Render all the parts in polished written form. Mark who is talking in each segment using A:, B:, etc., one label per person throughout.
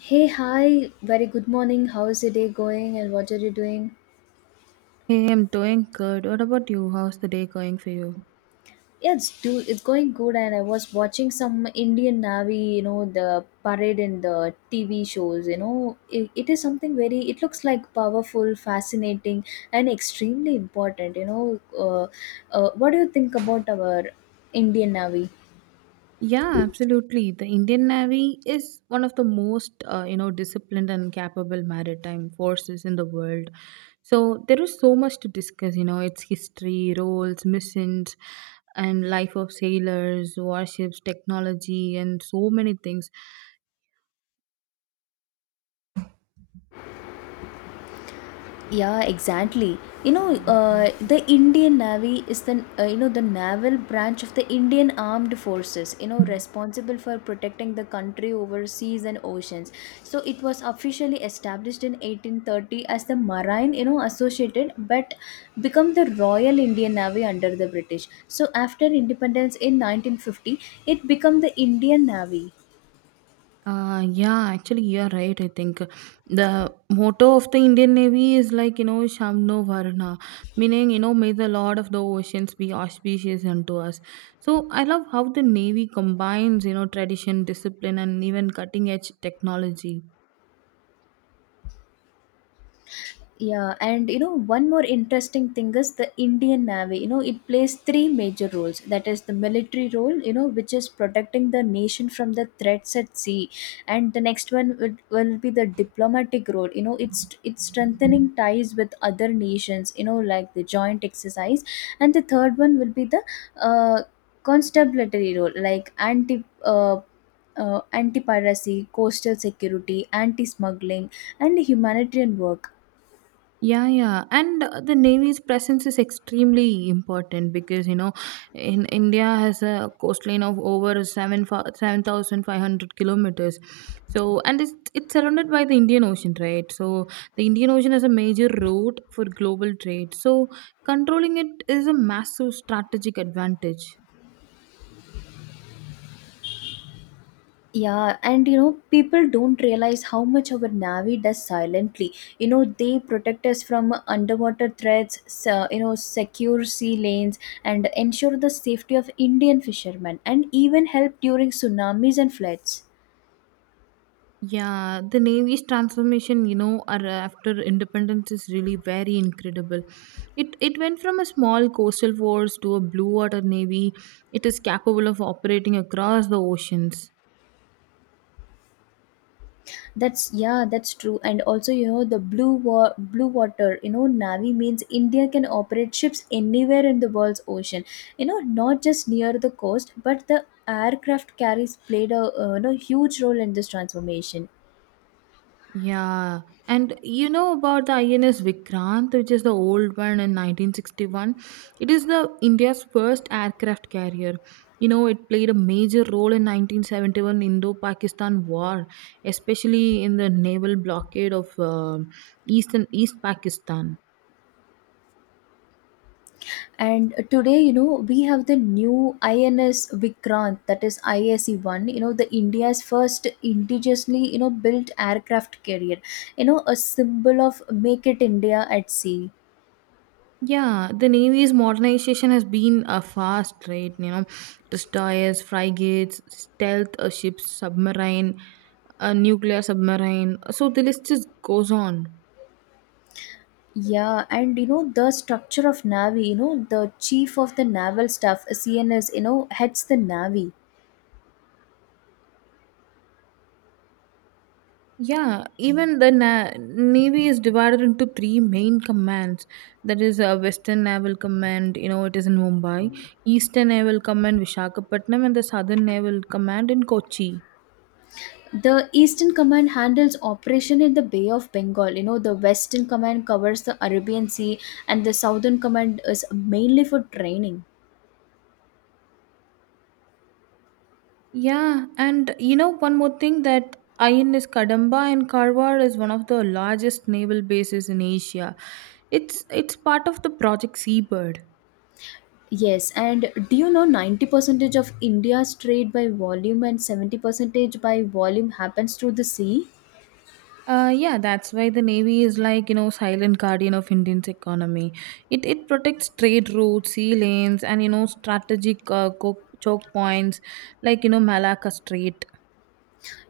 A: Hey, hi. Very good morning. How is your day going and what are you doing?
B: Hey, I'm doing good. What about you? How's the day going for you?
A: Yeah, it's going good, and I was watching some Indian Navy, the parade in the TV shows, It is something very it looks like powerful, fascinating and extremely important, What do you think about our Indian Navy?
B: Yeah, absolutely. The Indian Navy is one of the most, you know, disciplined and capable maritime forces in the world. So there is so much to discuss. You know, its history, roles, missions, and life of sailors, warships, technology, and so many things.
A: Yeah, exactly. The Indian Navy is the the naval branch of the Indian Armed Forces, You know, responsible for protecting the country over seas and oceans. So it was officially established in 1830 as the Marine, Associated, but become the Royal Indian Navy under the British. So after independence in 1950, it became the Indian Navy.
B: Yeah, actually, you're right. I think the motto of the Indian Navy is like, you know, Shamno Varna, meaning, you know, may the Lord of the Oceans be auspicious unto us. So I love how the Navy combines, you know, tradition, discipline, and even cutting edge technology.
A: Yeah, and one more interesting thing is the Indian Navy. You know, it plays three major roles. That is the military role, which is protecting the nation from the threats at sea, and the next one will be the diplomatic role. You know, it's strengthening ties with other nations, like the joint exercise, and the third one will be the uh, constabulary role, like anti-piracy, coastal security, anti-smuggling, and humanitarian work.
B: Yeah, yeah, and the Navy's presence is extremely important because you know, in India has a coastline of over seven thousand five hundred kilometers. So, and it's surrounded by the Indian Ocean, right? So, the Indian Ocean is a major route for global trade. So, controlling it is a massive strategic advantage.
A: Yeah, and people don't realize how much our Navy does silently. You know, they protect us from underwater threats, so, secure sea lanes, and ensure the safety of Indian fishermen, and even help during tsunamis and floods.
B: Yeah, the Navy's transformation, you know, after independence is really very incredible. It went from a small coastal force to a blue water navy. It is capable of operating across the oceans.
A: That's yeah, that's true. And also, the blue water, Navy means India can operate ships anywhere in the world's ocean. You know, not just near the coast, but the aircraft carriers played a huge role in this transformation.
B: Yeah, and you know about the INS Vikrant, which is the old one in 1961. It is the India's first aircraft carrier. You know, it played a major role in 1971 Indo-Pakistan War, especially in the naval blockade of East Pakistan.
A: And today, we have the new INS Vikrant, that is ISE one. You know, the India's first indigenously, built aircraft carrier. You know, a symbol of Make It India at Sea.
B: Yeah, the Navy's modernization has been a fast rate. You know, destroyers, frigates, stealth ships, submarine, a nuclear submarine. So the list just goes on.
A: Yeah, and the structure of Navy. You know the chief of the naval staff, CNS, you know, heads the Navy.
B: Yeah, even the navy is divided into three main commands. That is, a Western Naval Command. You know, it is in Mumbai. Eastern Naval Command, Vishakhapatnam, and the Southern Naval Command in Kochi.
A: The Eastern Command handles operation in the Bay of Bengal. You know the Western Command covers the Arabian Sea, and the Southern Command is mainly for training.
B: Yeah, and you know one more thing that INS Kadamba in Karwar is one of the largest naval bases in Asia. It's part of the Project Seabird.
A: Yes, and do you know 90 percentage of India's trade by volume and 70 percentage by volume happens through the sea?
B: Yeah, that's why the navy is like you know silent guardian of Indian's economy. It protects trade routes, sea lanes, and you know strategic choke points like you know Malacca Strait.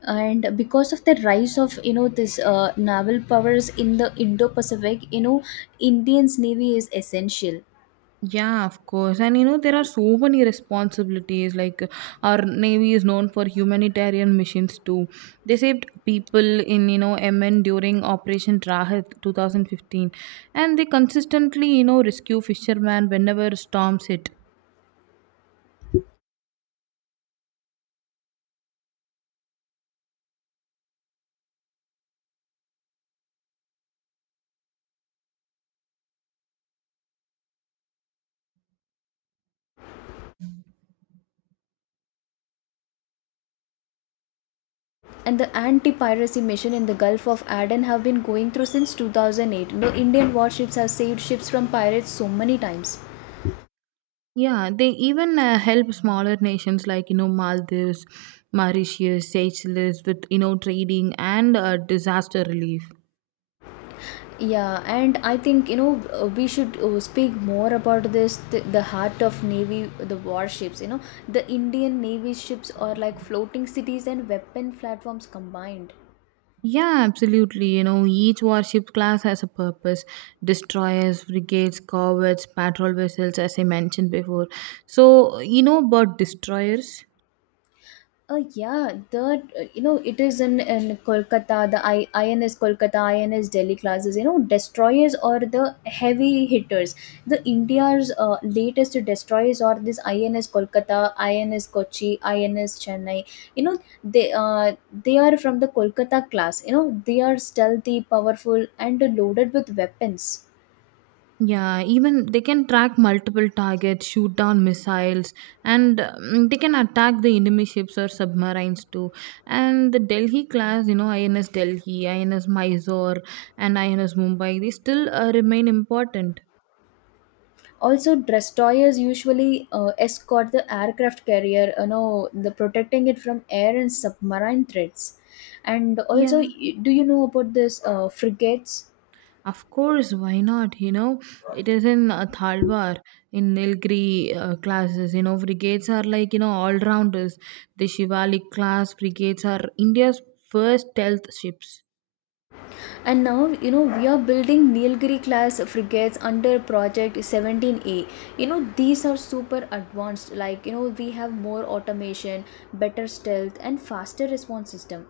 A: And because of the rise of this naval powers in the Indo-Pacific, Indian's Navy is essential.
B: Yeah, of course. And you know, there are so many responsibilities. Like, our Navy is known for humanitarian missions too. They saved people in, you know, MN during Operation Rahat 2015. And they consistently, you know, rescue fishermen whenever storms hit.
A: And the anti-piracy mission in the Gulf of Aden have been going through since 2008. You know, Indian warships have saved ships from pirates so many times.
B: Yeah, they even help smaller nations like you know Maldives, Mauritius, Seychelles with you know trading and disaster relief.
A: Yeah, and I think we should speak more about this, the heart of Navy, the warships. You know, the Indian Navy ships are like floating cities and weapon platforms combined.
B: Yeah, absolutely. You know, each warship class has a purpose: destroyers, frigates, corvettes, patrol vessels, as I mentioned before. So you know about destroyers?
A: Yeah, that it is in Kolkata. The INS Kolkata, INS Delhi classes. You know, destroyers or the heavy hitters. The India's latest destroyers are this INS Kolkata, INS Kochi, INS Chennai. You know, they uh, they are from the Kolkata class. You know, they are stealthy, powerful, and loaded with weapons.
B: Yeah, even they can track multiple targets, shoot down missiles, and they can attack the enemy ships or submarines too. And the Delhi class, you know, INS Delhi, INS Mysore, and INS Mumbai, they still remain important.
A: Also, destroyers usually escort the aircraft carrier, you know, the protecting it from air and submarine threats. And also
B: Yeah,
A: do you know about this frigates?
B: of course, why not? You know, it is in Thalwar, in Nilgiri classes. You know, brigades are like, you know, all rounders. The Shivalik class brigades are India's first stealth ships.
A: And now you know we are building Nilgiri class frigates under project 17a. You know, these are super advanced, like you know, we have more automation, better stealth, and faster response system.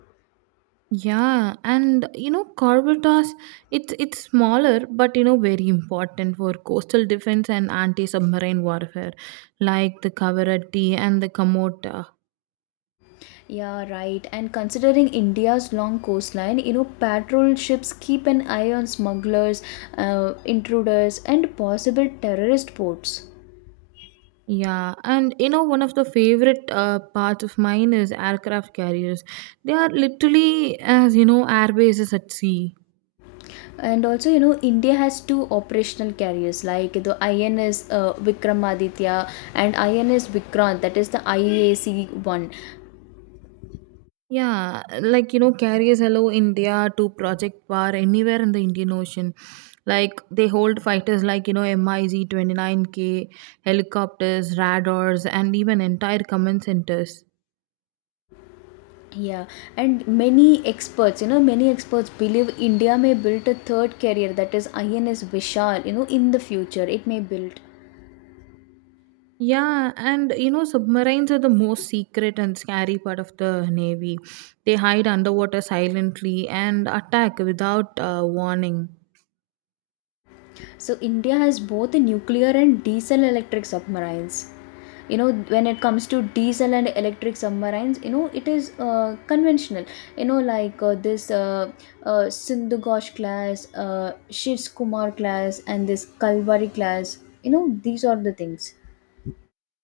B: Yeah, and you know, Corvetas, it's smaller, but you know, very important for coastal defense and anti-submarine warfare, like the Cavaretti and the Kamota.
A: Yeah, right. And considering India's long coastline, patrol ships keep an eye on smugglers, intruders, and possible terrorist ports.
B: Yeah, and you know, one of the favorite parts of mine is aircraft carriers. They are literally as you know, air bases at sea.
A: And also, India has two operational carriers like the INS Vikramaditya and INS Vikrant, that is the IAC one.
B: Yeah, like you know, carriers hello India to project power anywhere in the Indian Ocean. Like they hold fighters like you know MiZ 29K, helicopters, radars, and even entire command centers.
A: Yeah, and many experts believe India may build a third carrier, that is INS Vishal, in the future. It may build.
B: Yeah, and you know, submarines are the most secret and scary part of the navy. They hide underwater silently and attack without warning.
A: So India has both the nuclear and diesel electric submarines. You know, when it comes to diesel and electric submarines, you know it is conventional. You know, like this Sindhu Ghosh class, Shiv Kumar class, and this Kalvari class. You know, these are the things.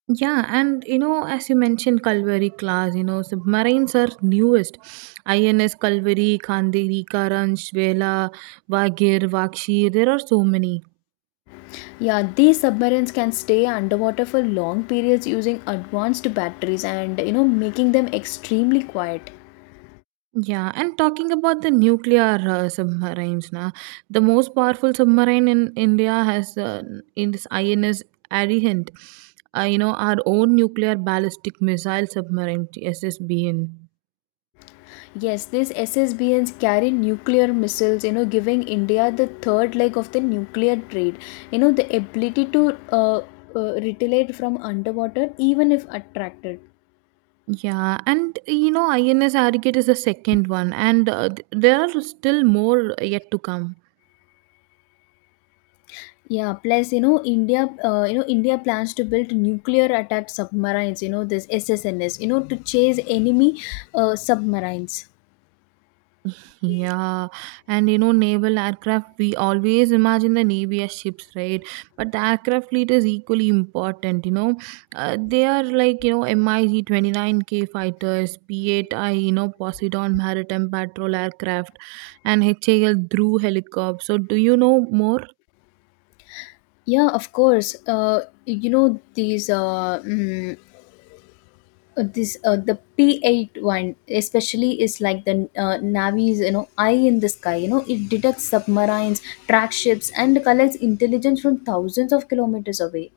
B: Yeah, and you know, as you mentioned, Kalvari class, you know, submarines are newest. INS Kalvari, Kanderi, Karanj, Vela, Vagir, Vakshi, there are so many.
A: Yeah, these submarines can stay underwater for long periods using advanced batteries and you know making them extremely quiet.
B: Yeah, and talking about the nuclear submarines, na, the most powerful submarine in India has in this INS Arihant, you know, our own nuclear ballistic missile submarine, SSBN.
A: Yes, these SSBNs carry nuclear missiles, giving India the third leg of the nuclear trade. You know, the ability to retaliate from underwater, even if attracted.
B: Yeah, and you know, INS Arcade is the second one, and there are still more yet to come.
A: Yeah, plus, India plans to build nuclear attack submarines, this SSNS, to chase enemy submarines.
B: Yeah, and you know, naval aircraft, we always imagine the Navy as ships, right? But the aircraft fleet is equally important, you know. They are like, you know, MiG 29K fighters, P8I, you know, Poseidon Maritime Patrol aircraft, and HAL Drew helicopter. So, do you know more?
A: Yeah, of course. You know, these mm, this the P8 one especially is like the Navy's, you know, eye in the sky. You know, it detects submarines, track ships, and collects intelligence from thousands of kilometers away.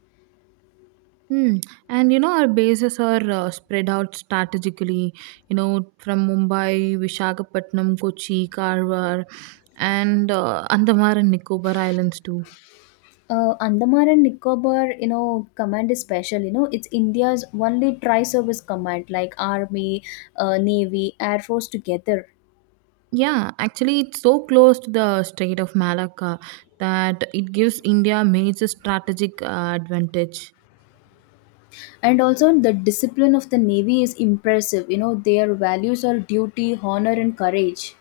B: Hmm. And you know, our bases are spread out strategically, you know, from Mumbai, Vishakhapatnam, Kochi, Karwar, and Andamar and Nicobar Islands too.
A: Andaman and Nicobar, you know, command is special. You know, it's India's only tri-service command, like army, navy, air force together.
B: Yeah, actually, it's so close to the Strait of Malacca that it gives India major strategic advantage.
A: And also the discipline of the Navy is impressive. You know, their values are duty, honor, and courage.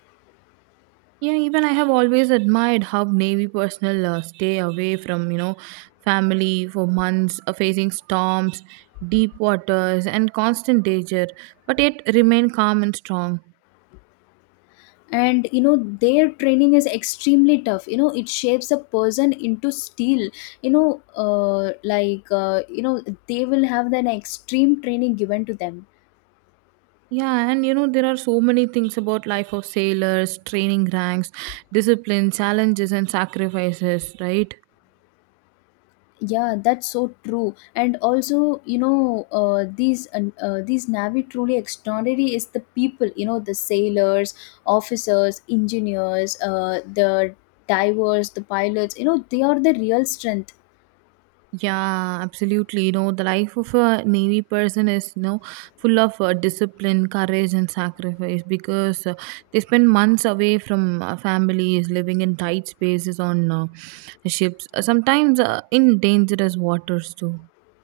B: Yeah, even I have always admired how Navy personnel stay away from, you know, family for months, facing storms, deep waters, and constant danger, but yet remain calm and strong.
A: And you know their training is extremely tough. You know, it shapes a person into steel. You know, they will have an extreme training given to them.
B: Yeah, and you know, there are so many things about life of sailors, training ranks, discipline, challenges, and sacrifices, right?
A: Yeah, that's so true. And also these Navy truly extraordinary is the people. You know, the sailors, officers, engineers, the divers, the pilots, you know, they are the real strength.
B: Yeah, absolutely. You know, the life of a Navy person is, you know, full of discipline, courage, and sacrifice because they spend months away from families, living in tight spaces on ships, sometimes in dangerous waters, too.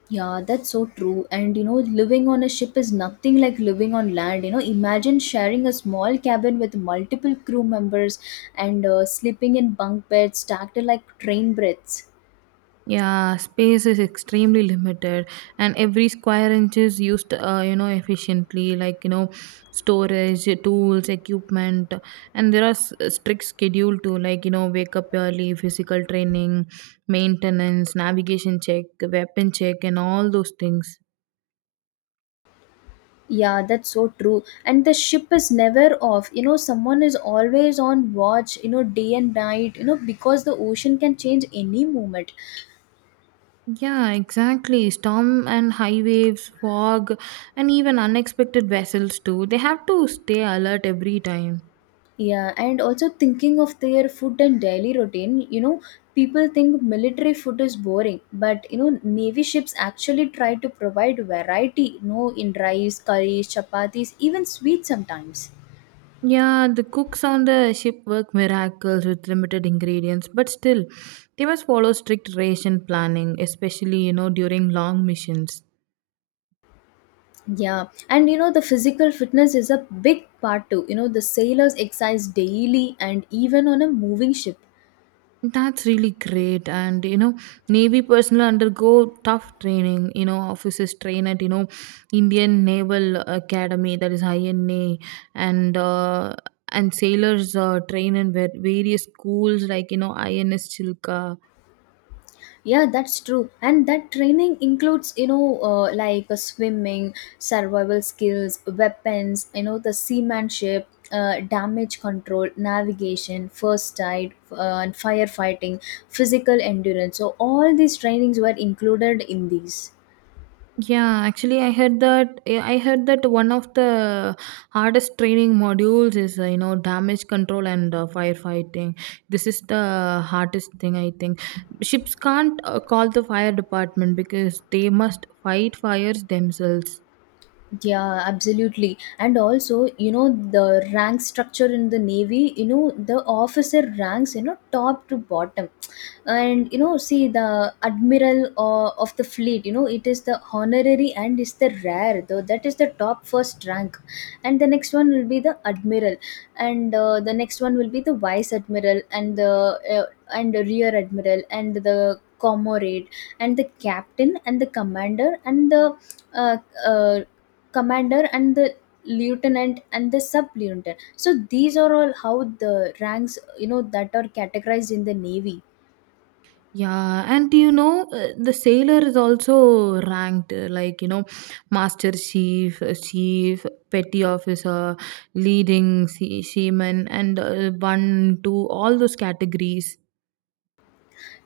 A: Yeah, that's so true. And you know, living on a ship is nothing like living on land. You know, imagine sharing a small cabin with multiple crew members and sleeping in bunk beds stacked like train breaths.
B: Yeah, space is extremely limited, and every square inch is used, you know, efficiently. Like you know, storage, tools, equipment, and there are strict schedule to like you know, wake up early, physical training, maintenance, navigation check, weapon check, and all those things.
A: Yeah, that's so true. And the ship is never off. You know, someone is always on watch, day and night, because the ocean can change any moment.
B: Yeah, exactly. Storm and high waves, fog, and even unexpected vessels too. They have to stay alert every time.
A: Yeah, and also thinking of their food and daily routine, people think military food is boring, but you know, navy ships actually try to provide variety, in rice, curries, chapatis, even sweets sometimes.
B: Yeah, the cooks on the ship work miracles with limited ingredients, but still, they must follow strict ration planning, especially, you know, during long missions.
A: Yeah, and the physical fitness is a big part too. You know, the sailors exercise daily and even on a moving ship.
B: That's really great. And, you know, Navy personnel undergo tough training. You know, officers train at, you know, Indian Naval Academy, that is INA, and, uh, and sailors train in various schools like, you know, INS Chilka.
A: Yeah, that's true. And that training includes, swimming, survival skills, weapons, the seamanship, damage control, navigation, first aid, and firefighting, physical endurance. So, all these trainings were included in these.
B: Yeah, actually, I heard that. I heard that one of the hardest training modules is, you know, damage control and firefighting. This is the hardest thing, I think. Ships can't call the fire department because they must fight fires themselves.
A: Yeah, absolutely. And also, the rank structure in the Navy, the officer ranks, top to bottom. And, see the admiral of the fleet, it is the honorary and is the rare, though that is the top first rank. And the next one will be the admiral. And the next one will be the vice admiral, and the rear admiral, and the comrade, and the captain, and the commander, and the uh, uh, commander, and the lieutenant, and the sub lieutenant. So these are all how the ranks, you know, that are categorized in the Navy.
B: Yeah, and do you know, the sailor is also ranked like, you know, master chief, chief, petty officer, leading seaman, and one, two, all those categories.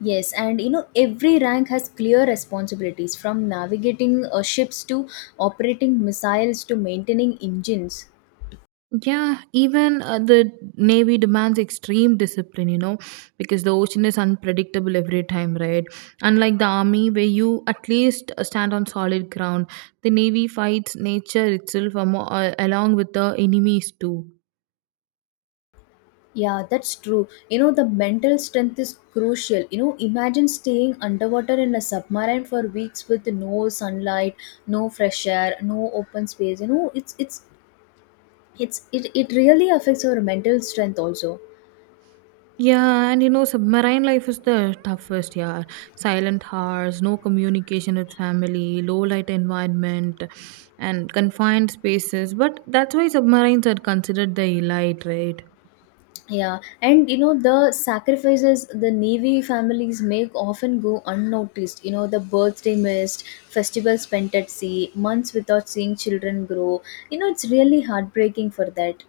A: Yes, and you know every rank has clear responsibilities, from navigating ships to operating missiles to maintaining engines.
B: Yeah, even the Navy demands extreme discipline, you know, because the ocean is unpredictable every time, right? Unlike the Army, where you at least stand on solid ground, the Navy fights nature itself along with the enemies too.
A: Yeah, that's true. You know, the mental strength is crucial. You know, imagine staying underwater in a submarine for weeks with no sunlight, no fresh air, no open space. You know, it really affects our mental strength also.
B: Yeah, and you know, submarine life is the toughest, yeah. Silent hours, no communication with family, low light environment, and confined spaces. But that's why submarines are considered the elite, right?
A: Yeah, and you know the sacrifices the Navy families make often go unnoticed. You know the birthday missed, festivals spent at sea, months without seeing children grow. You know it's really heartbreaking for that.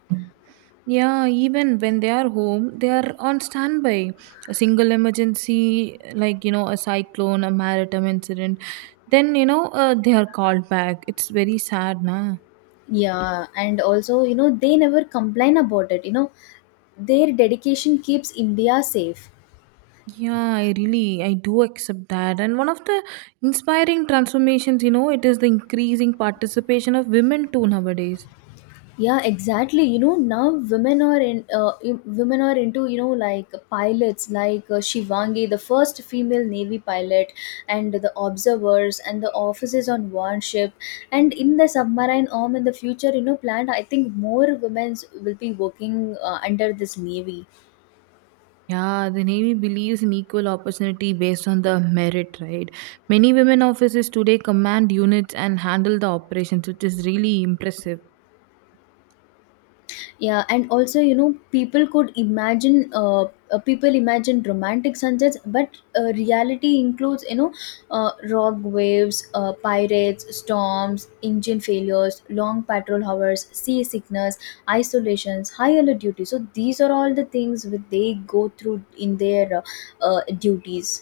B: Yeah, even when they are home, they are on standby. A single emergency, like, you know, a cyclone, a maritime incident, then, you know, they are called back. It's very sad, nah.
A: Yeah, and also, they never complain about it. You know, their dedication keeps India safe.
B: Yeah, I do accept that. And one of the inspiring transformations, you know, it is the increasing participation of women too nowadays.
A: Yeah, exactly. You know, now women are in women are into, like pilots, like Shivangi, the first female Navy pilot, and the observers and the officers on warship. And in the submarine arm in the future, planned, I think more women will be working under this Navy.
B: Yeah, the Navy believes in equal opportunity based on the merit, right? Many women officers today command units and handle the operations, which is really impressive.
A: Yeah, and also people imagine romantic sunsets, but reality includes, rock waves, pirates, storms, engine failures, long patrol hours, sea sickness, isolations, high alert duty. So these are all the things which they go through in their duties.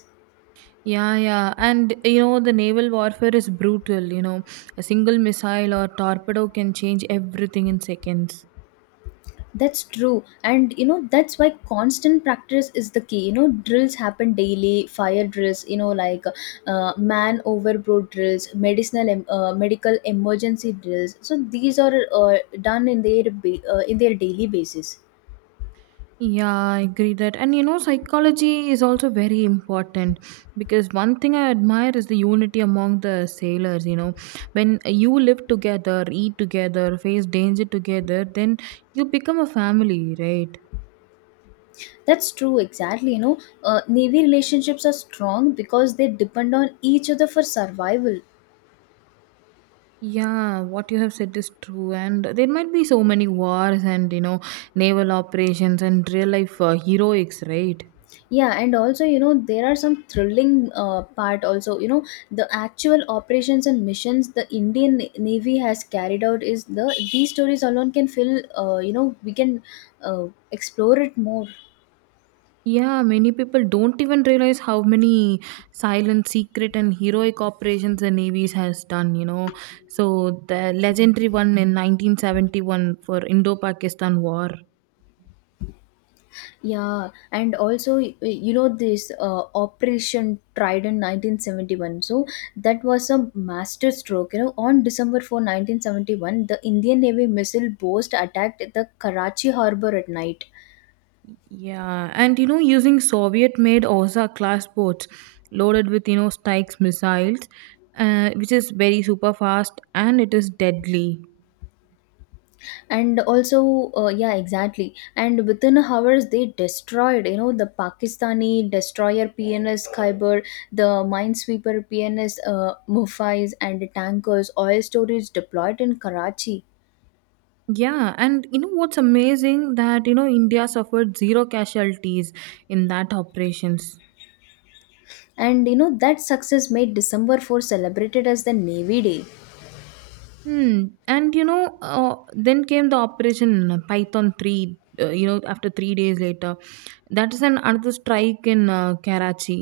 B: Yeah, yeah. And you know, the naval warfare is brutal. You know, a single missile or torpedo can change everything in seconds.
A: That's true. And you know, that's why constant practice is the key. You know, drills happen daily, fire drills, man overboard drills, medical emergency drills. So these are done in their, in their daily basis.
B: Yeah, I agree that. And you know, psychology is also very important because one thing I admire is the unity among the sailors. You know, when you live together, eat together, face danger together, then you become a family, right?
A: That's true, exactly. You know, Navy relationships are strong because they depend on each other for survival.
B: Yeah, what you have said is true, and there might be so many wars and you know naval operations and real life heroics, right?
A: Yeah, and also you know there are some thrilling part also. You know, the actual operations and missions the indian navy has carried out, is the these stories alone can fill, you know, we can uh, explore it more.
B: Yeah, many people don't even realize how many silent, secret, and heroic operations the navies has done. You know, so the legendary one in 1971 for Indo-Pakistan War.
A: Yeah, and also you know, this operation trident 1971, so that was a master stroke. You know, on december 4th 1971 the indian navy missile boast attacked the karachi harbor at night.
B: Yeah, and you know, using Soviet made Osa class boats loaded with you know Stikes missiles, which is very super fast and it is deadly.
A: And also Yeah, exactly, and within hours they destroyed, you know, the pakistani destroyer pns khyber, the minesweeper pns mufais, and tankers oil storage deployed in karachi.
B: Yeah, and you know what's amazing that you know India suffered zero casualties in that operations.
A: And you know, that success made december 4th celebrated as the navy day.
B: Hmm. And you know, then came the operation Python three. You know, after 3 days later, that is an another strike in Karachi.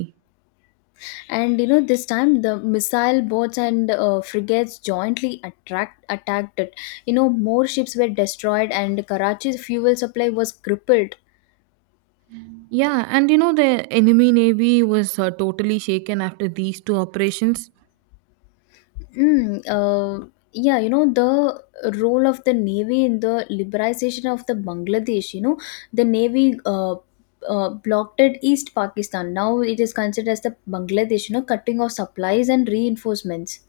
A: And you know, this time the missile boats and frigates jointly attract attacked it. You know, more ships were destroyed and karachi's fuel supply was crippled.
B: Yeah, and you know, the enemy navy was totally shaken after these two operations.
A: Mm, uh, yeah, you know, the role of the Navy in the liberalization of the Bangladesh, you know, the Navy blockaded East Pakistan. Now it is considered as the Bangladesh, you know, cutting off supplies and reinforcements.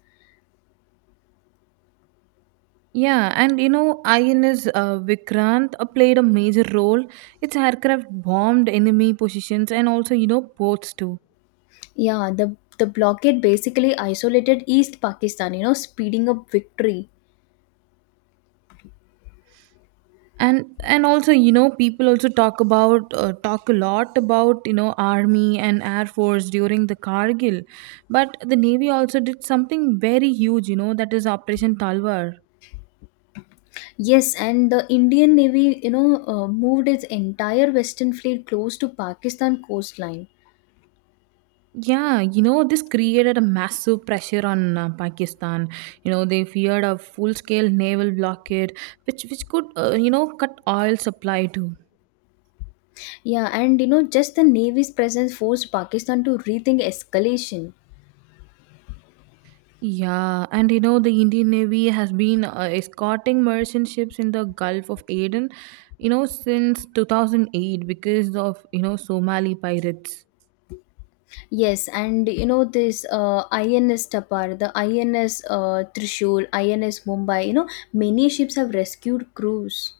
B: Yeah, and you know, INS Vikrant played a major role. Its aircraft bombed enemy positions and also, you know, ports too.
A: Yeah, the blockade basically isolated East Pakistan, you know, speeding up victory.
B: And also, you know, people also talk about talk a lot about you know army and air force during the Kargil, but the navy also did something very huge. That is Operation Talwar.
A: Yes, and the Indian Navy, you know, moved its entire Western Fleet close to Pakistan coastline.
B: This created a massive pressure on Pakistan. You know, they feared a full-scale naval blockade, which could, cut oil supply too.
A: Yeah, and you know, just the Navy's presence forced Pakistan to rethink escalation.
B: The Indian Navy has been escorting merchant ships in the Gulf of Aden, since 2008 because of, Somali pirates.
A: Yes, and you know, this INS Tapar, the INS Trishul, INS Mumbai, you know, many ships have rescued crews.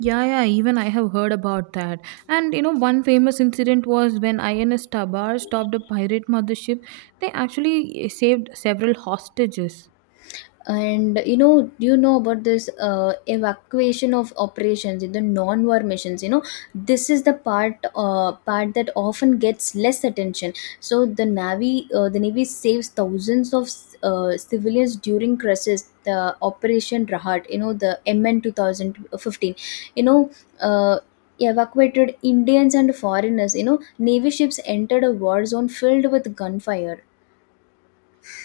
B: Yeah, yeah, even I have heard about that. And you know, one famous incident was when INS Tabar stopped a pirate mothership, they actually saved several hostages.
A: And you know, do you know about this evacuation of operations in the non-war missions? You know, this is the part that often gets less attention. So the navy saves thousands of civilians during crisis. The operation rahat, you know, the mn 2015, you know, uh, evacuated indians and foreigners. You know, navy ships entered a war zone filled with gunfire.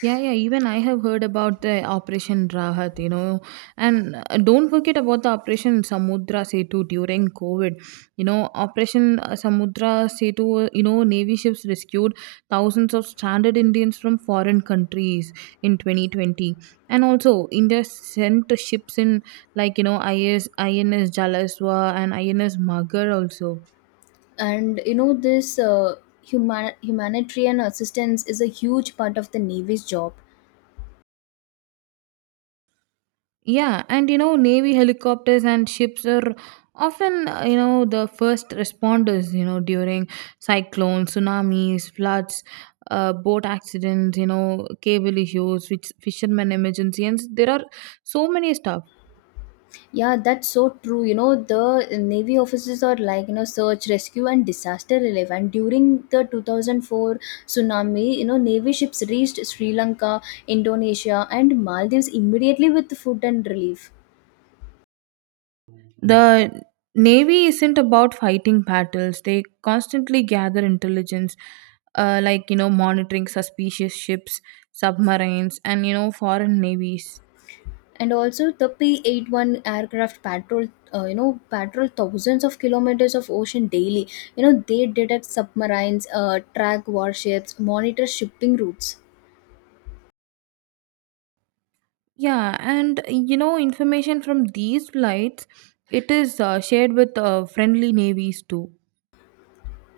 B: Yeah, yeah. Even I have heard about the Operation Rahat, and don't forget about the Operation Samudra Setu during COVID. You know, Operation Samudra Setu. You know, Navy ships rescued thousands of stranded Indians from foreign countries in 2020, and also India sent ships in like you know INS Jalaswa and INS Magar also.
A: And you know, this humanitarian assistance is a huge part of the navy's job.
B: Yeah, and you know, Navy helicopters and ships are often, the first responders, during cyclones, tsunamis, floods, boat accidents, cable issues, which fishermen emergency, and there are so many stuff.
A: Yeah, that's so true. You know, the navy officers are like, you know, search rescue and disaster relief, and during the 2004 tsunami, you know, navy ships reached sri lanka, indonesia and maldives immediately with food and relief.
B: The Navy isn't about fighting battles, they constantly gather intelligence, monitoring suspicious ships, submarines, and, foreign navies.
A: And also the P-81 aircraft patrol, you know, patrol thousands of kilometers of ocean daily. You know, they detect submarines, track warships, monitor shipping routes.
B: Information from these flights, it is shared with friendly navies too.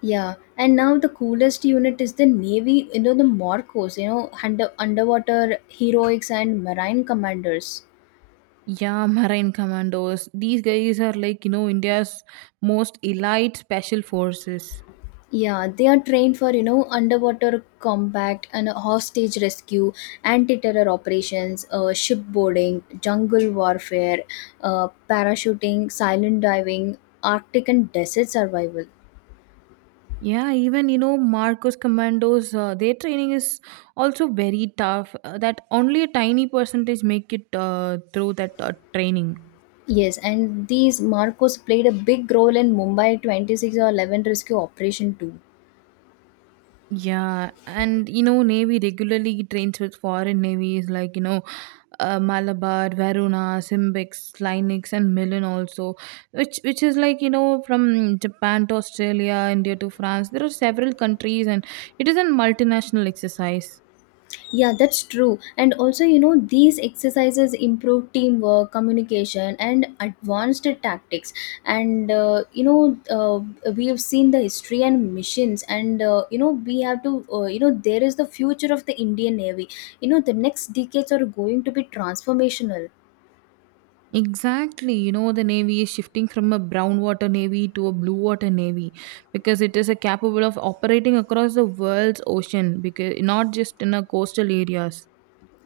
A: Yeah, and now the coolest unit is the Navy, you know, the Morcos, you know, underwater heroics and marine commanders.
B: Yeah, marine commandos. These guys are like, India's most elite special forces.
A: Yeah, they are trained for, you know, underwater combat and hostage rescue, anti-terror operations, shipboarding, jungle warfare, parachuting, silent diving, Arctic and desert survival.
B: Yeah, even, Marcos commandos, their training is also very tough. That only a tiny percentage make it through that training.
A: Yes, and these Marcos played a big role in Mumbai 26 or 11 rescue operation too.
B: Navy regularly trains with foreign navies like Malabar, Varuna, Simbex, Linux, and Milan also, which is like from Japan to Australia, India to France. There are several countries, and it is a multinational exercise.
A: Yeah, that's true. And also, you know, these exercises improve teamwork, communication, and advanced tactics. And we have seen the history and missions, and, you know, there is the future of the Indian Navy. You know, the next decades are going to be transformational.
B: Exactly, the Navy is shifting from a brown water navy to a blue water navy because it is a capable of operating across the world's ocean because not just in a coastal areas.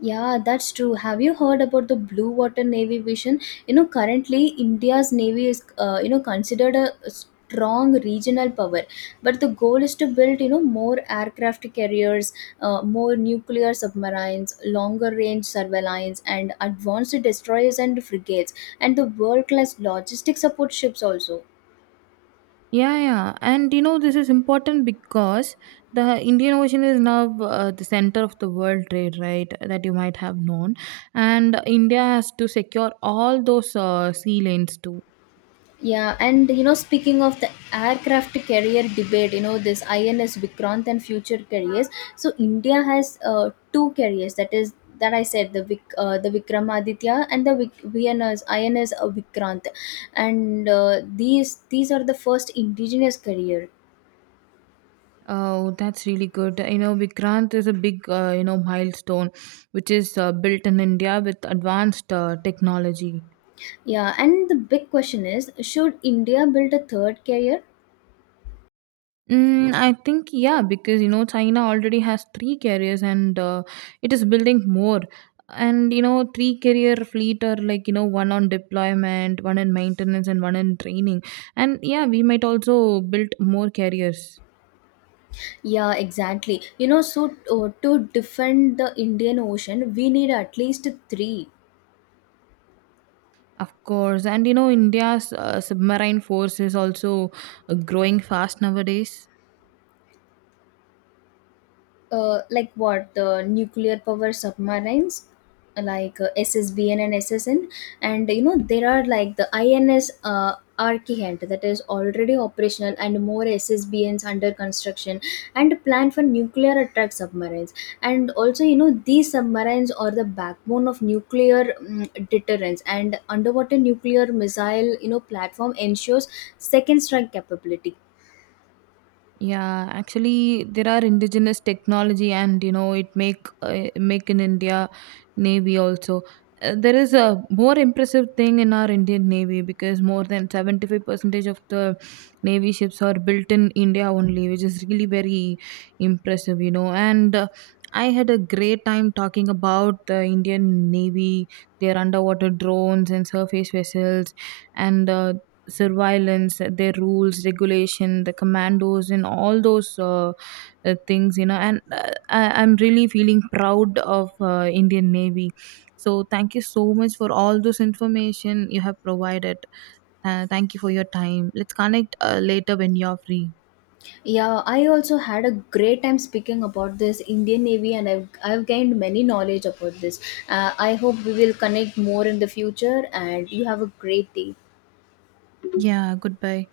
A: Yeah, that's true. Have you heard about the blue water navy vision? You know, currently India's navy is, you know, considered a strong regional power, but the goal is to build, you know, more aircraft carriers, more nuclear submarines, longer range surveillance, and advanced destroyers and frigates, and the world class logistic support ships also.
B: Yeah, yeah. And you know, this is important because the Indian Ocean is now the center of the world trade, right? That you might have known. And India has to secure all those sea lanes too.
A: Yeah, and you know, speaking of the aircraft carrier debate, you know, this INS Vikrant and future carriers. So India has two carriers. That is that I said the the Vikramaditya and the VNS INS Vikrant, and these are the first indigenous carrier.
B: Oh, that's really good. You know, Vikrant is a big, milestone which is built in India with advanced technology.
A: Yeah, and the big question is, should India build a third carrier?
B: Mm, I think yeah, because you know China already has three carriers and it is building more. And you know, three carrier fleet are like one on deployment, one in maintenance, and one in training. And yeah, we might also build more carriers,
A: Yeah, exactly. You know, so to defend the Indian Ocean, we need at least three.
B: of course. And you know, India's submarine force is also growing fast nowadays.
A: Like what? The nuclear power submarines, like SSBN and SSN, and you know there are like the INS Archihant that is already operational, and more SSBNs under construction, and planned for nuclear attack submarines. And also, you know, these submarines are the backbone of nuclear deterrence, and underwater nuclear missile, you know, platform ensures second strike capability.
B: Yeah, actually, there are indigenous technology, and you know it make in India Navy also. There is a more impressive thing in our Indian Navy because more than 75 percentage of the Navy ships are built in India only, which is really very impressive, you know. And I had a great time talking about the Indian Navy, their underwater drones and surface vessels, and surveillance, their rules, regulation, the commandos, and all those things, you know. And uh, I'm really feeling proud of Indian Navy. So thank you so much for all those information you have provided. Thank you for your time. Let's connect later when you're free.
A: Yeah, I also had a great time speaking about this Indian Navy, and I've gained many knowledge about this. I hope we will connect more in the future, and you have a great day.
B: Yeah, goodbye.